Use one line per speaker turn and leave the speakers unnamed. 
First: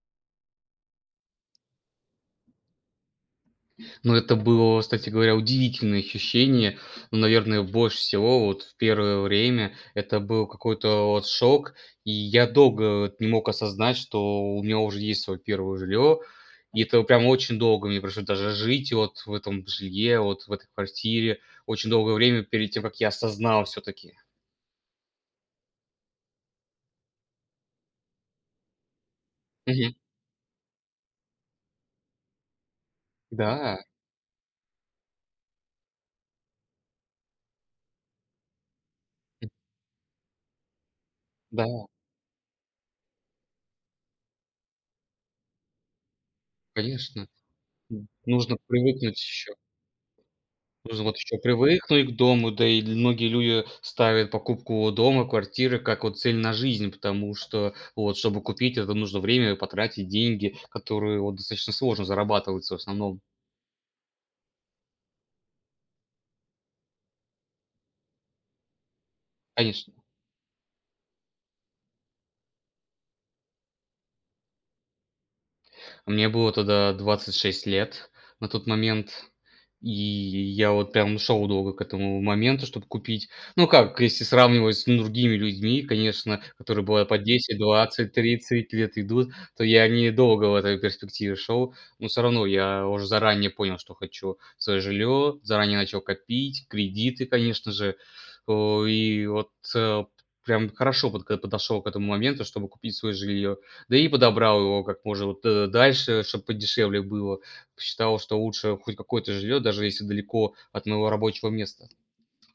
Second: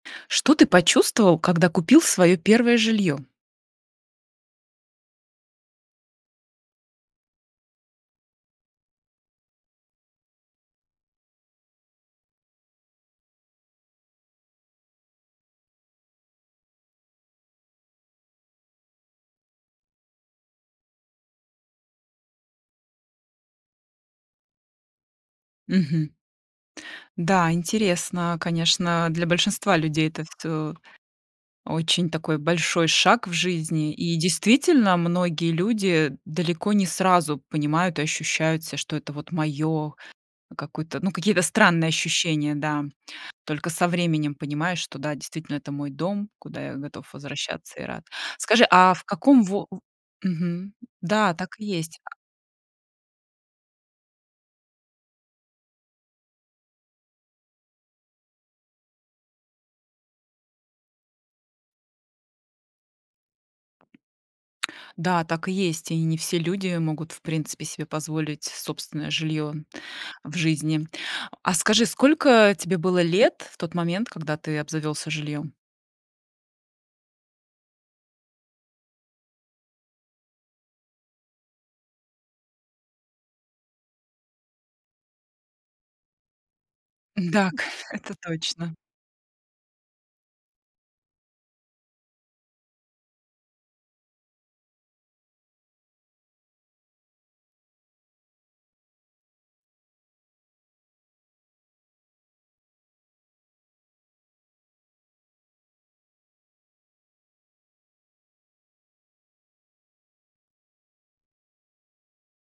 Что ты почувствовал, когда купил свое 1 жилье?
Но это было, кстати говоря, удивительное ощущение. Ну, наверное, больше всего вот в первое время это был какой-то вот шок. И я долго вот не мог осознать, что меня уже есть своё 1-е жилье, и это прям очень долго мне пришлось даже жить вот в этом жилье, вот в этой квартире очень долгое время перед тем, как я осознал всё-таки.
Мгм. Да, интересно, конечно, для большинства
Мгм.
людей это всё Очень такой большой шаг в
Да.
жизни, и, действительно, многие люди далеко не сразу понимают и ощущают себя, что это вот моё какое-то, ну, какие-то
Да.
странные ощущения, да. Только со временем понимаешь, что, да, действительно, это мой дом, куда я готов
Конечно.
возвращаться и рад.
Н нужно
Скажи, а в
привыкнуть
каком
ещё.
во э? Мгм.
Нужно вот
Да,
еще
так и есть.
привыкнуть к дому, да и ль многие люди ставят покупку дома, квартиры как, вот, цель на жизнь. Потому что, вот, чтобы купить это, нужно время и потратить деньги, которые, вот, достаточно сложно зарабатываются в основном.
Да, так и есть, и не все люди могут, в принципе, себе позволить собственное жильё
Конечно.
в жизни. А скажи, сколько тебе было лет в тот момент, когда ты обзавёлся жильём?
Мне было тогда 26 лет на тот момент. И я вот прям шёл долго к этому моменту, чтобы купить. Ну, как, если сравнивать с другими людьми, конечно, которые бывает по 10,
Дак,
20,
это
30
точно.
лет идут, то я недолго в этой перспективе шёл. Но всё равно я уже заранее понял, что хочу своё жильё. Заранее начал копить, кредиты, конечно же. Э, и вот, э Прям хорошо подготов подошёл к этому моменту, чтобы купить своё жильё. Да и подобрал его как можно, вот, э, дальше, чтобы подешевле было. Посчитал, что лучше хоть какое-то жильё, даже если далеко от моего рабочего места.